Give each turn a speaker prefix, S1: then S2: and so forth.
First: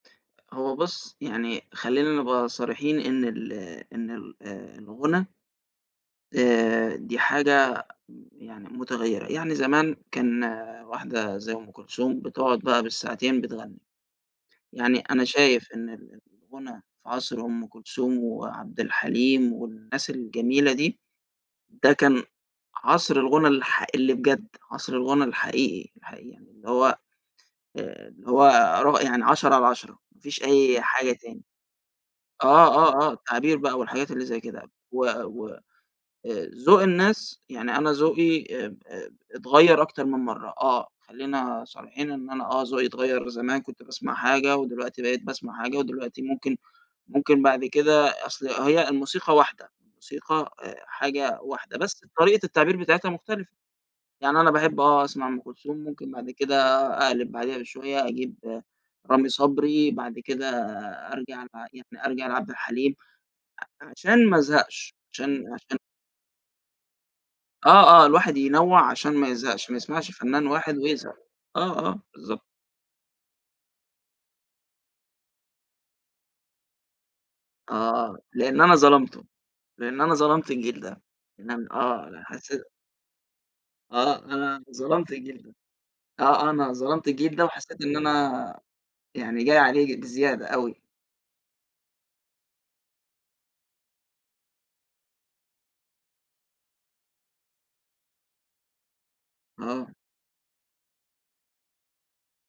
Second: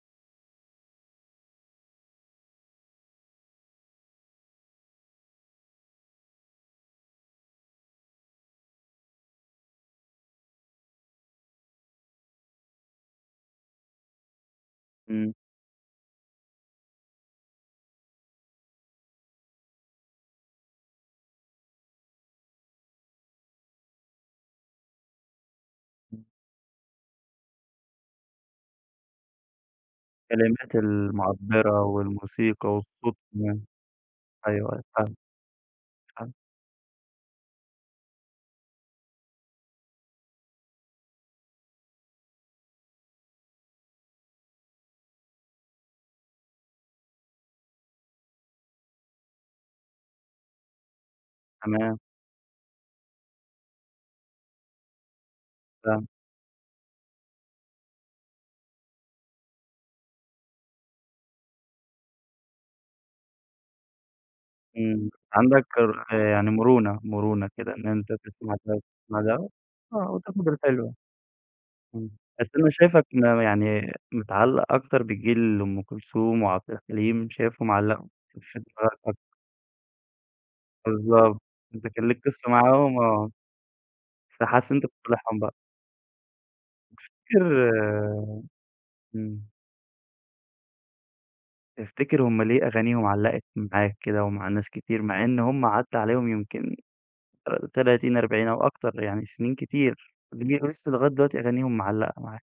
S1: هو بُصّ يعني خلّينا نبقى صريحين إن ال إن ال آآ الغُنا آآ دي حاجة يعني متغيِّرة. يعني زمان كان واحدة زي أم كلثوم بتقعد بقى بالساعتين بتغني. يعني أنا
S2: إمم.
S1: شايف إن ال الغُنا في عصر أم كلثوم وعبد الحليم والناس الجميلة دي، ده كان عصر الغُنا الحق اللي بجد، عصر الغُنا الحقيقي،
S2: [unintelligible]
S1: الحقيقي، اللي هو اللي هو ر يعني عشرة على عشرة مافيش
S2: كلمات
S1: أي حاجة تاني.
S2: المعبرة والموسيقى
S1: آه، آه، آه،
S2: والصوت
S1: التعبير
S2: كمان،
S1: بقى والحاجات اللي زي كده،
S2: أيوه، أيوه،
S1: و
S2: فاهمك،
S1: و آآ
S2: فاهمك.
S1: ذوق الناس، يعني أنا ذوقي أ-أ اتغيَّر أكتر من مرة آه، خلّينا صريحين إن أنا آه ذوقي اتغيَّر، زمان كنت باسْمَع حاجة ودلوقتي بقيت باسْمَع حاجة، ودلوقتي ممكن ممكن بعد كده، أصل هي الموسيقى واحدة، الموسيقى أ حاجة واحدة
S2: تمام.
S1: بس طريقة التعبير بتاعتها مختلفة. يعني أنا باحب آه أسْمَع أم كلثوم،
S2: فاهمك.
S1: ممكن بعد كده أقْلِب بعدها بشوية أجيب رامي صبري، بعد كده أرجَع يعني أرجَع لعبد الحليم علشان ما ازهقش،
S2: إمم،
S1: عشان
S2: عندك
S1: عشان
S2: رو آآ يعني مرونة، مرونة كده
S1: آه،
S2: إن
S1: آه،
S2: أنت
S1: الواحد
S2: تسْمَع ده
S1: ينوّع علشان
S2: وتسْمَع
S1: ما
S2: ده،
S1: يزهقش، ما يسْمَعش
S2: آه
S1: فنان
S2: وتاخد
S1: واحد
S2: الحلوة.
S1: ويزهق، آه آه،
S2: إمم،
S1: بالضبط.
S2: بس أنا شايفك م يعني متعلق أكتر بجيل أم كلثوم وعبد الحليم شايفهم علقوا.
S1: آه، لإن أنا
S2: [unintelligible]
S1: ظلمته، لإن أنا ظلمت الجيل ده،
S2: بالضبط،
S1: لإن أن
S2: أنت كان ليك
S1: آه
S2: قصة
S1: حاسي
S2: معاهم آه،
S1: آه، أنا
S2: فحاسس إن أنت
S1: ظلمت
S2: بتصالحهم
S1: الجيل
S2: بقى.
S1: ده، آه آه، أنا ظلمت الجيل ده
S2: تفتكر
S1: وحسيت إن أنا يعني
S2: إمم.
S1: جاي عليه ج بزيادة أوي.
S2: تفتكر هم ليه أغانيهم علّقت معاك كده ومع ناس كتير، مع إن هم عدى عليهم يمْكن آآ 30 40 أو أكتر يعني سنين
S1: آه.
S2: كتير، ول لسه لغاية دلوقتي أغانيهم معلقة معاك؟